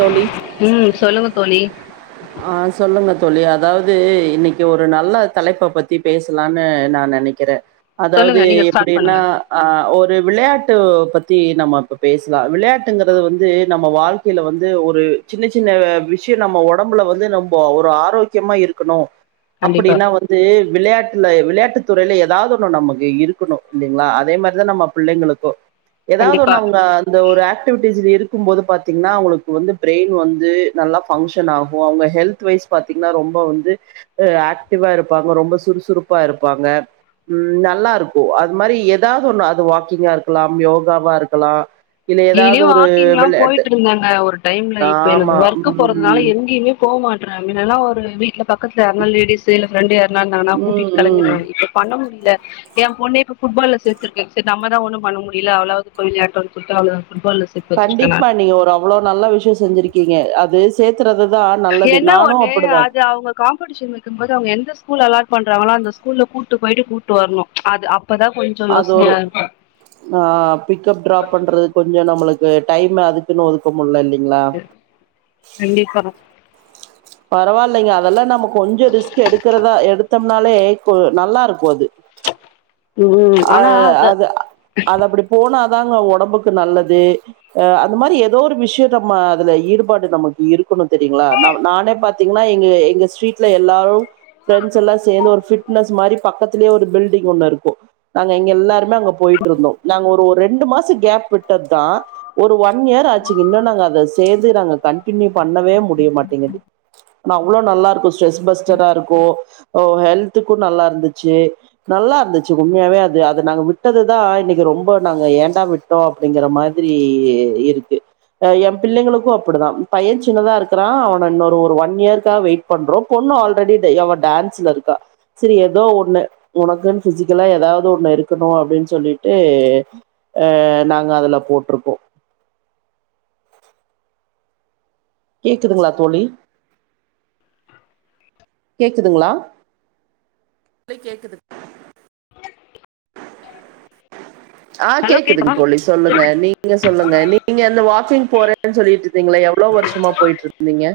தோழி ம் சொல்லுங்க தோழி ஆ சொல்லுங்க தோழி அ அதாவது இன்னைக்கி ஒரு நல்ல தலைப்ப பத்தி பேசலான்னு நா நெனைக்கிறே அதாவது சொல்லுங்க நீங்க ஸ்டார்ட் எப்புடின்னா பண்ணுங்க அ ஒரு து விளையாட்டு பத்தி நம்ம இப்ப பேசலா விளையாட்டுங்கிறது வந்து நம்ம வாழ்க்கையில வந்து ஒரு சின்ன சின்ன விஷயம் நம்ம ஒட் ஒடம்புல வந்து நம்போ ஒரு ஆரோக்கியமா இருக்கணும் கண்டிப்பா அப்புடிலா வந்து விளையாட்ல விளையாட்டு துறைல ஏதாவது ஒன்னு நமக்கு இருக்கணு இல்லைங்ளா அதே மாரிதா நம்ம பிள்ளைங்களுக்கு ஏதாவ்து கண்டிப்பா ஒன்னு அவுங்க அந்த ஒரு ஆக் ஆக்டிவிட்டிஸ் இருக்குபோது பாத்தீங்கனா உங்ளுக்கு வந்து ப்ரெயின் வந்து நல்லா ஃபங்ஷ் ஆகும் அவ்ங்க ஹெல்த் வைஸ் பாத்தீங்கன்னா ரொம்ப வந்து ஆக்டிவா இருப்பாங்க ரொம்ப சுறுசுறுப்பா இருப்பாங்க ம் நல்லாருக்கும் அது மாரி ஏதாவ்து ஒன்னு அது வாக்கிங்கா இருக்கலா யோகாவா இருக்கலா டெய்லி வாக்கிங்லா போயிட்ருந்தாங்க ஒரு டைம்ல இப்ப எனக்கு ஆமா. ஒர்க் போறதுனால ம். எங்யுமே போமாட்டறா இதல்லாம ஒரு ரீசன் பக்கத்ல யார்னா லேடிஸு இல்ல ஃப்ரெண்டு யார்னா இருந்தாங்ன ம், கூட்டிட்டு ம். களம்பிடுவே இப்ப பண்ண முடியல எ பொண்ணே ஃபுட்பால்ல சேத்திருக்கே செரி நம்ம தா ஒன்னு பண்ண முடியல அவளாது போய் விளயாட்டு சொல்லி [unintelligible] கண்டிப்ப நீங்க ஒரு அவ்ளோ நல்ல விஷ்யோ செஞ்சிருக்கீங்க அது சேர்த்துறது தான் நல்லது. என்ன நானும் ஒன்னு அப்படிதான். அது அவ்ங்க காம்ப்படிஷன் வக்கும்போது அவுங்க எந்த ஸ்கூல் அலார்ட் பண்றாவங்ள அந்த ஸ்கூல்ல கூட்டு போயிட்டு கூட்டு வர்ணு அது அப்பதா கொஞ்சோ அது ஒரு யோசனையா ஆ பிக்கப் டிராப் பண்றது கொஞ்சோ நம்ளுக் டைம் அதுக்குன் ஒதுக்க முல்ல கண்டிப்பா பரவால்லைங்க அதல்லா நம்ம கொஞ்ச ரிஸ்க் எடுக்கறதா எடுத்தம்னாலே கு நல்லாருக்கு அது ம் அ ஆனா அது அது அப்படி போனா தாங்க ஒடம்புக்கு நல்லது அந்த மாரி எதோ ஒரு விஷ்ய நம்ம அதுல ஈடுபாடு நமக்கு இருக்க குனு தெரியுங்ளா நானே பாத் பாத்தீங்னா எங்க எங்க ஸ்ட்ரீட்ல எல்லாரு ஃபிரெண்ட்ஸ் எல்லா சேந்து ஒரு ஃபிட் ட்னஸ் மாரி பக்கத்லயே ஒரு பில்டிங் ஒன்னு இருக்கு அதுல எங் எல்லாரு அங்க போயிட்ருந்தோ நாங்க ஒரு ஒரு ரெண்டு மாச கேப் விட்டத்தா ஒரு வாட் ஒன் இயர் ஆச்சுங்க இன்னு நாங்க அத சேந்து நாங்க கண்டினியூ பண்ணவே முடியமாட்டேங்குது அவ்ளோ நல்லாருக்கு ஸ்ட்ரெஸ் பஸ்டரா இருக்கு ஹெல்த்துக்கு நல்லாருந்துச்சு நல்லாருந்துச்சு வே அத நாங்க விட்டதுதா இன்னக்கு ரொம்ப நாங்க ஏண்டா விட்டோ அப்டிங்குற மாதுரி இருக்கு எ பிள்ளைங்களுக்கு அப்புடிதா பைய சின்னதா இருக்குறா அவன் இன்னொரு ஒன் இயர்காக வெயிட் பண்றோ பொண்ணு ஆல்ரெடி டான்ஸ்ல இருக்க செரி ஏதோ ஒன்னு உனக்குன்னு க்கெலா ஏதாவ்து ஒன்னு இருக்கணு அப்டின் சொல்லிட்டு அ நாங்க அதுல போட்ருக்கோ கேக்குதுங்ளா தோழி கேக்குதுங்ளா கேக்குது ஆ ஹலோ கேக்குதுங்க கேக்குதா தோழி சொல்லுங்க நீங்க சொல்லுங்க நீங்க அந்த வாக்கிங் போறே சொல்லிட்டு நீங்ள எவ்ளோ வர்ஷமா போயிட்டு இருந்தீங்க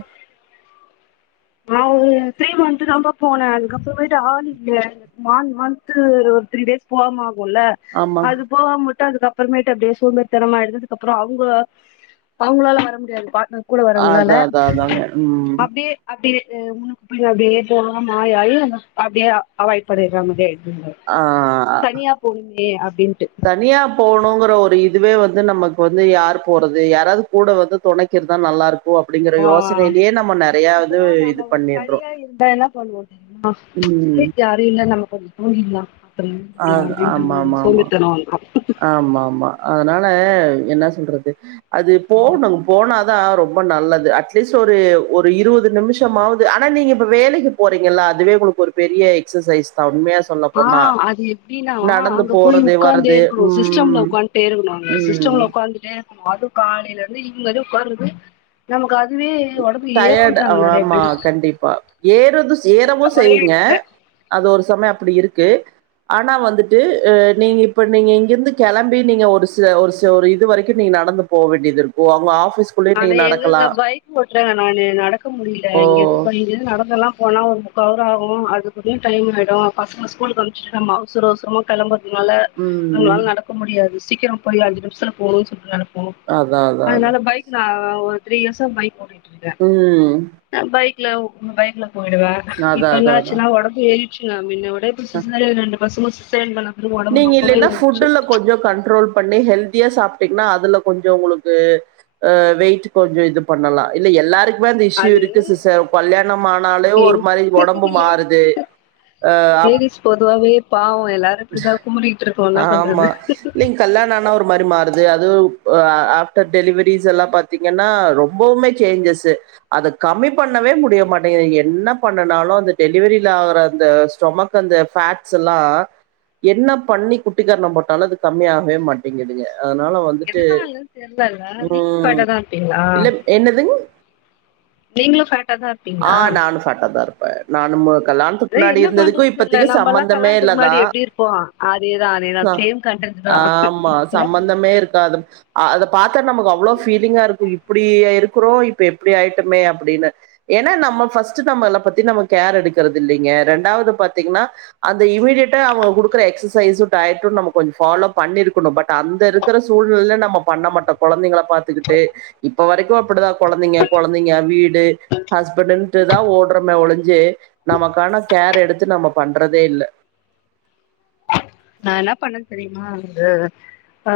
நா ஒரு த்ரீ மந்த் தாபா போன அதுக்கப்றமேட்டு ஆள் இல்ல நான் மந்த் த்ரீ டேஸ் போனமா முல்ல ஆமா அது போக முல் அதுக்கப்றமேட்டு அப்டே சோம்பேரி தனமா ஆயிடதுக்கு அப்றோ அவங்கள அவங்களால வர முடியாது பாட்ன அ அதா அதா அதாங்க ம் அப்டியேத்து [unintelligible] அப்டியே போவாம ஆய்ஆயி அப்டியே அவாயிட் பண்ணிறாங்க ஆ தனியா போனிங்க ஏ அப்டின் தனியா போணுங்ற ஒரு இதுவே வந்து நம்மக்கு வந்து யார் போறது யாராவது கூட வந்து தொனக்கி இருந்தா நல்லாருக் ஆ இப்போ இது இது நம்ம ஒ பண்ணிடுறோம் தனியா இருந்தா என்ன பண்ணுவோ தெரியுமா ம் சரி யாரு இல்ல நம்ம கொஞ்சோ போரில்லா க்லா அப்டின்ற ஒரு சோம்பேர்தனோ வந்ரு ஆம் ஆமா அதனால என்னா சொல்றது அது போகணு போனா தா தா ரொம்ப நல்லது அட்லீஸ் ஒரு ஒரு இருவது நிமிஷமாவது ஆனா நீங்க இப்ப வேலைக்கு போறீங்கள்ள அதுவே உங்களுக்கு ஒரு பெரிய எக்சசைஸ் தா உண்மையா சொல்ல ஆ போனா அது எப்டின்னா நடந்து அங்க போய் போறது உட்காந்தே வரது இருக்கணு சிஸ்டம்ல உக்கான்டே இருக்கணு அங்க சிஸ்டம்ல உக்காந்துட்டே இருக்கணு அது காலைல ந்து ஈவ்னிங் வர உக்கார்றது நமக்கு அது டயட் ஆமா கண்டிப்பா ஏறுது ஏறவு ஒரே செய்யுங்க எடத்துல அது ஒரு சமயொ அப்டி இருக் கு ஆனா வந்துட்டு ஆ நீங்க இப்ப நீங்க இங்கேர்ந்து கெளம்பி நீங்க ஒரு சில ஒரு சில ஒரு இது வரைக்கு நீங்க நடந்து போ வேண்டியது இருக்கு அவுங்க ஆஃப் ஃபீஸ்குள்ளே நீங்க நடக்கலா றங்க நானு நடக்க முடியில ஓ இங்கேந்து ப இங்கேந்து நட தெல்லா போனா ஒரு முக்கா அவர் ஆகு அதுக்குல்லயு டைம் ஆயிடு பசங்க ஸ்கூல்க்கு அமிச்சிட்டு நம்ம அவ்சர அவசரமா கெளம்பர் னால ம் நம்ளால நடக்க முடியாது சீ க்கிரொ போய் அஞ்சி நிம்சத்ல போனுன் சொல்லி நன அதா அதா அதா ஆ ஒரு த்ரீ இயர்ஸா பைக் ஓட்டி உம் க்ல உ பைக்ல போயிடுவ இப்ப அதா அதா என்னாச்சுன்னா ஒடம்பு ஏறி ச்சி நா மின்னவ் விட [unintelligible] பசங்க சிசேரியன் பண்ண பிறகு ஒடம்பு நீங்க ரொம்பவே இல்லென்னா ஏறிடுச்சு ஃபுட்டுல கொஞ்சோ கண்ட்ரோல் பண்ணி ஹெல்த் தியா சாப்ட்டீங்ன்னா அதுல கொஞ்சொ உங்களுக்கு ஆ வெயிட் கொஞ்சொ இது பண்ணலா இல்ல எல்லாரு க்மே அந்த இஷு அது இருக்கு சிஸர் கல்யாணமானாலே ஒரு மாரி ஒடம்பு லேடிஸ் மாறுது ஆ அப் பாவொ ஆமா இல்லிங் கல்யாணொ ஆனா ஒரு மாரி மாறுது அது வ்அ ஆஃப்டர் டெலிவரீஸ் எல்லாம் பாத்தீங்கன்னா ரொம்பவுமே சேஞ்சஸு அத கம்மி பண்ணவே முடிய மாட்டேங்குது என்ன பண்ணுனாலு அந்த டெலிவரியில ஆவுற அந்த ஸ்டொமக் அந்த பேட்ஸெல்லா என்ன பண்ணி குட்டிக்கரணம் போட்டாலு அது கம்மியாகவே மாட்டேங்கிதுங்க எதுனாலன் தெர்லல நீங்களு உம் ஃபேட்டாதா இருப்பீங்களா இல்ல என்னதுங்க நீங்களு ஃபேட்டாதா இரு ஆ நானு ஃபேட்டாதா இருப்ப நானும் கல்யாணத்துக்கு அதா முன்னாடி என்ன இருந்ததுக்கும் பண்றதுன் தெர்ல இப்பத்திக்கு நம்பல்லா சம்பந்தமே கல்யணத்துக்கு முன்னாடி இல்லதான் எப்டி இருப்போ அதேதா அதேதா சேம் கண்டன்ட்டு தா ஆமா என்ன பண்றது சம்பந்தமே இருக்காது. அ அத பாத்தா நமக்கு அவ்ளோ ஃபீலிங்கா இருக்கு இப்டியா இருக்குறோ இப்ப எப்டி ஆயிட்டோமே அப்டின்னு ஏனா நம்ம ஃபஸ்ட்டு நம்மளப் பத்தி நம்ம கேர் எடுக்கறதில்லிங்க ரெண்டாவது பாத்தீங்கனா அந்த இமீடியட்டா அவுங்க குடுக்குற எக்சசைசு டயட்டு நம்ம கொஞ்சொ ஃபாலோ பண்ணிருக்கணு பட் அந்த இருக்குற சூழ்நிலைல நம்ம பண்ணமாட்டோ கொழந்தைங்கள பாத்துக்கிட்டு இப்ப வரைக்கு அப்டிதா கொழந்தைங்க கொழந்தைங்க வீடு ஹஸ்பண்டுன்ட்டு தா ஓட்றமே ஒழிஞ்சி நமக்கான கேர் எடுத்து நம்ம பண்றதே இல்ல நா என்ன பண்ணன் தெரிமா அ ஆ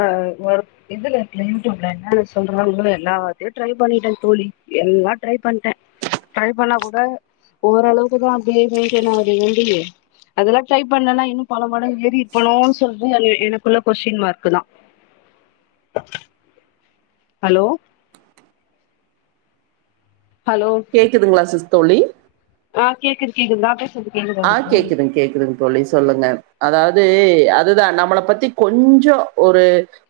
ஒரு இதுல இர்க்குல யூட்யூப்ல என்னான்ன சொல்றாங்களோ எல்லாத்யு ட்ரை பண்ணிட்ட தோழி எல்லாம் ட்ரை பண்ட்டே ட்ரை பண்ணா கூட ஒரளவுக்குதா அப்டியே மெயின்டெய்ன் வேண்டி அதெல்லா ட்ரை பண்ணனா இன்னு பலமடங்கு எரி பனோனு சொல்ட்டு எனக்குள்ள கொஸ்டின் மார்க்குதா ஹலோ ஹலோ கேக்குதுங்ளா சிஸ் தோழி ஆ கேக்குத் கேக்குது நா பேசது ஆ கேக்குதுங் கேக்குதுங்க் தோழி சொல்லுங்க அதாவ்து அதுதா நம்மள பத்தி கொஞ்சோ ஒரு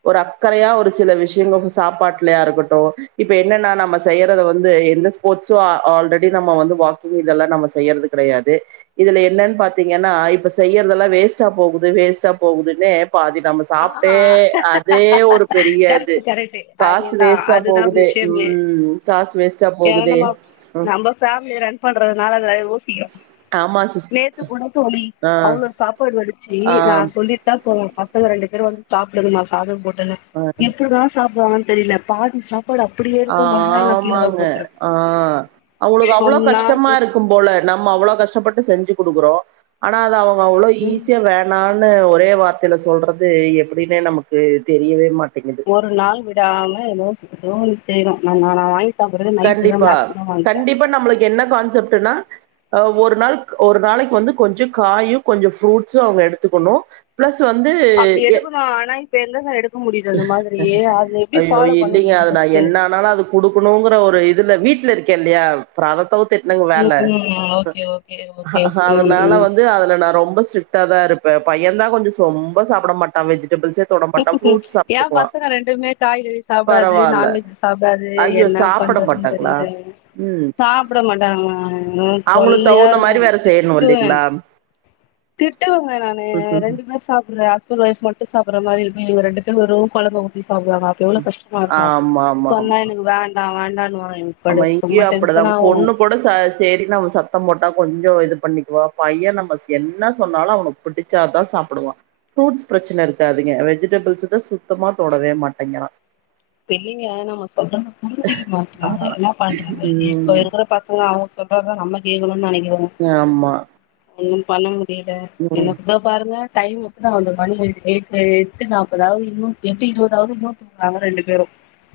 ஒரு அக்கறயா ஒரு சில விஷ்யங்க சாப்பாட்லையா இருக்கட்டு இப்ப என்னன்னா நம்ம செய்றத வந்து எந்த ஸ்போட்சும் ஆல்ரெடி நம்ம வந்து வாக்கிங் இதல்லா நம்ம செயற்து கெடயாது இதுல என்னன் பாத்தீங்கன்னா இப்ப செய்யற்தல்லா வேஸ்ட்டா போகுது வேஸ்ட்டா போகுதுன்னே ஆ ஒரு பெரிய இது கரெக்டு கரெக்டு காசு அதேதா வேஸ்ட்டா அதுதா போகுது விஷ்யமே ம் காசு வேஸ்ட்டா ஏ போகுதே நம்மோ ம் நம்பஃபேம்லிய ரன் பண்றதுனால அத யோசிக்கிறோ ஆமா சிஸ் நேத்து கூட தோழி ஆ அவ்ளோ சாப்பாடு வடிச்சி ஆ நா சொல்லிட்தா போன ரெண்டு பேரும் வந்து சாப்டுங்மா சாதம் போட் டுனு ஆ எப்போடா சாப்டுவாங்கன் தெரிய்ல பாதி சாப் ஆ ஆமாங்க ஆ அவ்ங்குளுக்கு அவ்ளோ சொன்னா கஷ்டமாருக்கும்போல நம்ம அவ்ளோ கஷ்டப்பட்டு செஞ்சு குடுக்றோ அனா அது அவு அவ்ளோ ம் ஈசியா வேணா ஒரே வார்த்தைல சொல்றது எப்டினே நமக்கு தெரியவே மாட்ட ஒரு நாள் விடாம எதோ ரோல் செய்றோ நா நா நா வாய்ஸ் கண்டிப்பா கண்டிப்பா நம்ளுக் என்ன கான்செப் டனா ஒரு நாள்க் ஒரு நாளைக் வந்து கொஞ்ச காயு கொஞ்ச ஃப்ரூட்ஸு அவுங்க எடுத்துக்கொனு ப்ளஸ் ச் வந்து அப்டி எ எடுக்கணு ஆனா இப்ப எங்கங்க எடுக்க முடியுது அந்த மாதிரி அது எப்டி ஐயோ ஃபாலோ பண்ண இல்லிங்க முடியுது அது நா ஃபர்ஸ்ட்டு என்ன ஆனாலு அது குடுக்குணுங்க இதுல்ல வீட்ல இருக்கே இல்லையா அப்ர அத தவுத் திட்னங் வேல ம் ம் ஓகே ஓகே ஓகே ம் அதனால ம் வந்து அதுல நா ரொம்ப ஸ்ட்ரிக்ட் டாதா இருப்ப பையன்தா கொஞ்சோ சொம்ப சாப்ட மாட்டா வெஜ் ஏன் பசங்க ரெண்டுமே காய்கறி சாப்டாது பரவால்ல நான்வெஜ் சாப்டாது ஐயோ என்ன சாப்ட பண்றதுன் மாட்டாங்களா தெரிய்ல சாப்ட மட்டாங்க ஆஹ் அவுங்ள தவுந்த மரி வேற செய்யணு இல்லிங்ளா திட்டுவுங்க நானு ரெண்டுமேர் சாப்புல்ல அஸ் [unintelligible] மட்டு சாப்புற்ற மாரி இருக்கு இவ ரெண்டு பேரு வெறு கொலம்ப ஊத்திஸ் சாப்டுவாங்க அப்ப எவ்ளோ கஷ்ட்மா இருக்கு ஆமா சொன்னா எனுக்கு வேண்டா வேண் ன்னான்னுவாங்க அமா இங்கியு அப்படுதா பொண்ணு கொட ச சேரின்னு அவ சத்த போட்டா கொஞ் யோ இது பண்ணிக்வா பைய நம்பஸ் என்ன சொன்னாலு அவன புடுச்சாதா சாப்புடுவா ஃப்ரூட்ஸ் ப்ரச்சுன இருக்காதுங்கெ வெஜிடபுள்ஸுத சுத்தமா தொடவே மாட்டங்கிறா பெ ள்ளிங்க நம சொல்றத புரிஞ்சிகி மாட்றாங்க ஆ என்னா பண்றுது இப்போ ம் இருக்குற பசங்க அவுங் சொல்றதா நம்ம கேக்குனுன் நனைக் யாமா ஒன்னும் பன்ன மு டில எனக் தோ பாருங்க டைமுக்கு நா அந்த மணி எழுதி எயிட்வே எட்டு நாப்பதாவ்து இன்னு எட்டு இருவதாவ்து இன்னு நாங்க ரெண்டு பெரும்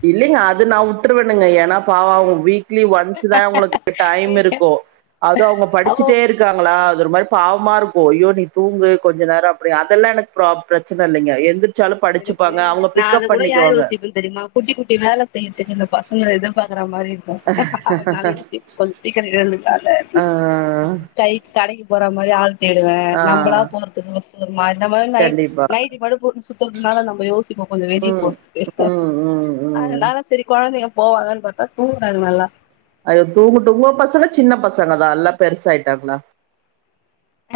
இல்லிங்க அது நா வுட்ருவேணுங்க ஏன்னா பாவோ அவுங்க வீக் க்லி ஒன்ஸ்தா அவுங்ளுக்கு டைம் இருக்கூ அது அவுங்க அவ படிச்சுட்டே இருக்காங்களா அது ஒரு மாரி பாவமா இருக் போ அய்யோ நீ தூங்கு கொஞ்ச நேர அப்டி அதெல்லா எனக் ப்ரா பிரச்சன இல்லிங்க எந்திரிச் எனக்கு நா அது கூட யா யோசிப்ப தெரியுமா குட்டி குட் டி மேல செய்யத்துக்கு இந்த பசங்கள எதுர் பார் ங்ர மாரி இருக்கு அதனால யோசிப் கொஞ் சீக்கர ஏழ்ந்துகு கத ஆ, அப்டின்னு டை கடக்கி போற மாரி ஆல் தேடுவே ஆ, நம்பலா போறதுக்கு வஸ் நா இந்த மாரி நைட் கண்டிப்பா. நைட்டி மட்டு போட்னு சுத் போர்துனால நம்ப யோசிப்போ கொஞ்ச வெளியே ம், போற்துக்கு ம், ம், ம். அதனால செரி கொழ தைங்க போவாங்கன்னு பாத்தா தூங்குறாங்க நல்லா அது தூங்கட்டு உங்க பசங்க சின்ன பசங்கதா இல்ல பெருசாயிட்டாங்ளா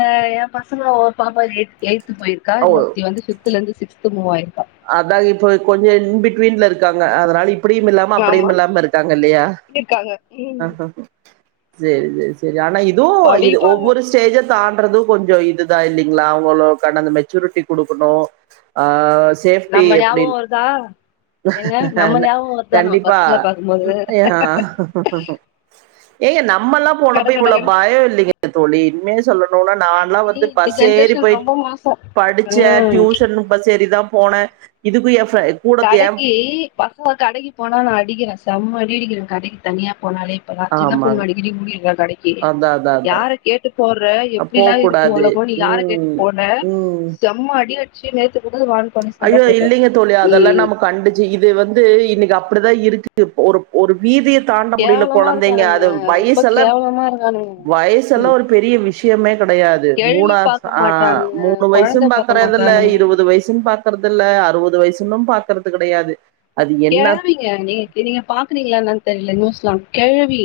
அ ஏ பசங்ளு ஒரு பாப்பா எட் எயிட் போயிருக்கா இன்னொருத்தி வந்து ஃபிஃப்த்லேந்து சிக்ஸ்த் திரும்பவு ஆயிர்க்கா அதா இப்ப கொஞ்சோ இன்பிட்வீன்ல இருக்காங்க அதனால இப்படியு இல்லாம அப்படியு ஆமா இல்லாம இருக்காங்க இல்லையா இருக்காங்க ம் அ சேரி சேரி சேர் ஆனா இதுவு இது படிப்பாங்க ஒவ்வொரு ஸ்டேஜ தா கறது கொஞ்ச இதுதா இல்லைங்ளா அவங்களோ கடந்து மெச்சூரிட்டி குடுக்குணு ஆ சேஃப்டி நம்ம ஞாபகோ எப்புடின்இல்ல வருதா ஏங்க நம்ம ஞாபகோ வருதா நம்ம கண்டிப்பா பசங்கள பாக்கும்போது ஏ நாப் நம்ம எல்லா கட போனப்ப கட இவ்வள கட பய இல்லைங்க தோழி உண்மய சொல்ல னுனா நால்லா இ வந்து இந்த பஸ் ஏறி ஜென்ரேஷன் போய் ரொம்ப மோசோ படிச்சே ம் டியூஷன்னு பஸ் ஏறிதா போன இதுக்கு எஃப் கடைக்கு பசங்க கடைக்கு போனா நா அடிக்கிற செம்ம அடி அடிக்கிற கடைக்கு தனியா போனாலே இப்பலா சின்ன பொண்ணு ஆமாங்க அடிக்கடி ஓடிடுறா கடைக்கு அதா அதா அதா யார கேட்டு போற எப்படிலா இருக்கு போக்கூடாது உலகோ நீ யார கேட்டு ம் போன ம் செம்ம அடி ச்சி நேத்து அத வாங்கி தானு சண்டை போட்ட அதெல்லா நாம கண்டிச்சு இது வந்து இன்னைக்கு அப் அப்படி தா இருக்கு ஒரு ஒரு வீதிய தாண்ட முடியல கேவலமா கொழந்தைங்க இருக்கானுங்க அது ரொம்ப வயசெல்லா கேவலமா இருக்கானுங்க வயசெல்லா ம் ஒரு பெரிய விஷயமே கெடையாது கெழவி மூணா பாக்க சா மாட்றானுங்க மூணு வயசு கொழந்த பாக்க பாக்கறதுல்ல மாட்றானுங்க இருவது வயசுன் பாக் பாக்கறதுல்ல அறுவது வயசுன்னு பாக்கறது கெடையாது கெழவிங்க நீங்க நீங்க பாக்குறீங்களா என்னனு தெரில நோஸ் குளா கெழவி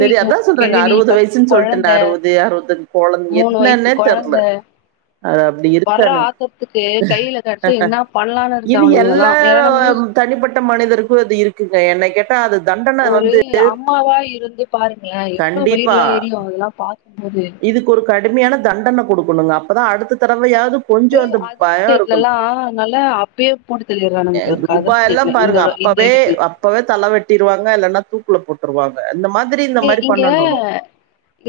செரி அதா சொல்றங்க கெழவி அறுவது பச்ச வயசுன்னு சொல்ட்டன் கொழந்த அறுவது அறுவத்தன் கொழந் மூணு வயசு என்னன்னே தெர்ல கொழந்த அது அப்டி வர்ற இருக்கானுங் ஆக்கறத்துக்கு கையில கெடச்சா என்ன பண்ணலான்னு இருக்கு இது அவனுங்கல்லா எல்லா ஏன்னா நம்ம நியூஸ் தனிப்பட்ட மனிதருக்கு அது இருக்கு இல்ல என்ன கேட் டா அது தண்டன ஒரு வந்து அம்மாவா இருந்து பாருங்களே எப்ப வயிருலா கண்டிப்பா. எரியு இதுலா பா இதுக்கு ஒரு கடுமையான தண்டன குடுக்கணுங்க அப்பதா அடுத்த தடவையாது ஏ அதர் ஸ்டேட்லல்லா நல்லா அப்பயே புடி அ துபாயல்லா பாருங்க இந்த அப்பவே இதுக்கு அப்பாவே தல வெட்டிருவாங்க இல்ன்னா தூக் கூல போட்ருவாங்க இ இங்க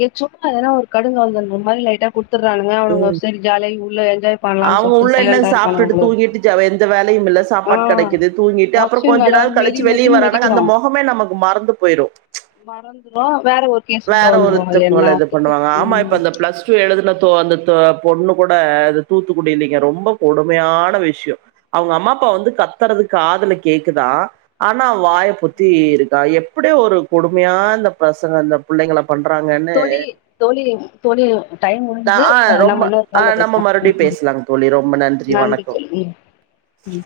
எ சும்மா எதனா ஒரு க [unintelligible] மாரி லைட்டா கு த்துர்றானுங்க அவனுங்க சேரி ஜாலியா உள்ள என்ஜாய் பண்ணலான்னு அவ்ங்க சொல்ட்டு உள்ள என்ன சைலண்டா இருக்கானுங்க சாப்ட்டுட்டு போல இருக்கு தூங்கிட்டு ஜவ எந்த வேலையுமில்ல ஆ சாப்பாட் கெடக்கிது தூங்கிட்டு அப்பறொ ஒர்க்ஷன் கொஞ்ச நல்லா நாள் மெதி கழிச்சு வெளிய மெதின்னு வரனா மெதிக்கிறோ அந்த மொஹமே நமக்கு மறந்து போய்ரு மறந்துரு வேற ஒரு கேஸ் உள்ள வேற வந்துரு ஒருத்தர் போல இது என்னாத்துக்கு பண்ணுவாங்க ஆமா இப்ப அந்த ம் ப்ளஸ் டூ எழுதுன அந்த பொண்ணு கூட அ தூத்துக்குடி இல்லைங்க ரொம்ப கொடுமையான வஷ்யோ அவ்ங்க அம்மா அப்பா வந்து கத்துறதுக்கு காதல கேக்குதா ஆனா வாய பொத்தி இருக்கா எப் அப்புடி ஒரு கொடுமையா அந்த பசங்க அந்த புள்ளைங்கள பண்றாங்கன்னு தோழி தோழி தோழி டைம் முடிஞ்கிது ஆ ரொம்ப நம்ம இன்னொரு ஆ காலல நம்ம பேஸ்லா மறுபடியும் ம் பேசலாங்க தோழி ரொம்ப நன்றி வணக்கம் சொல்ல ம்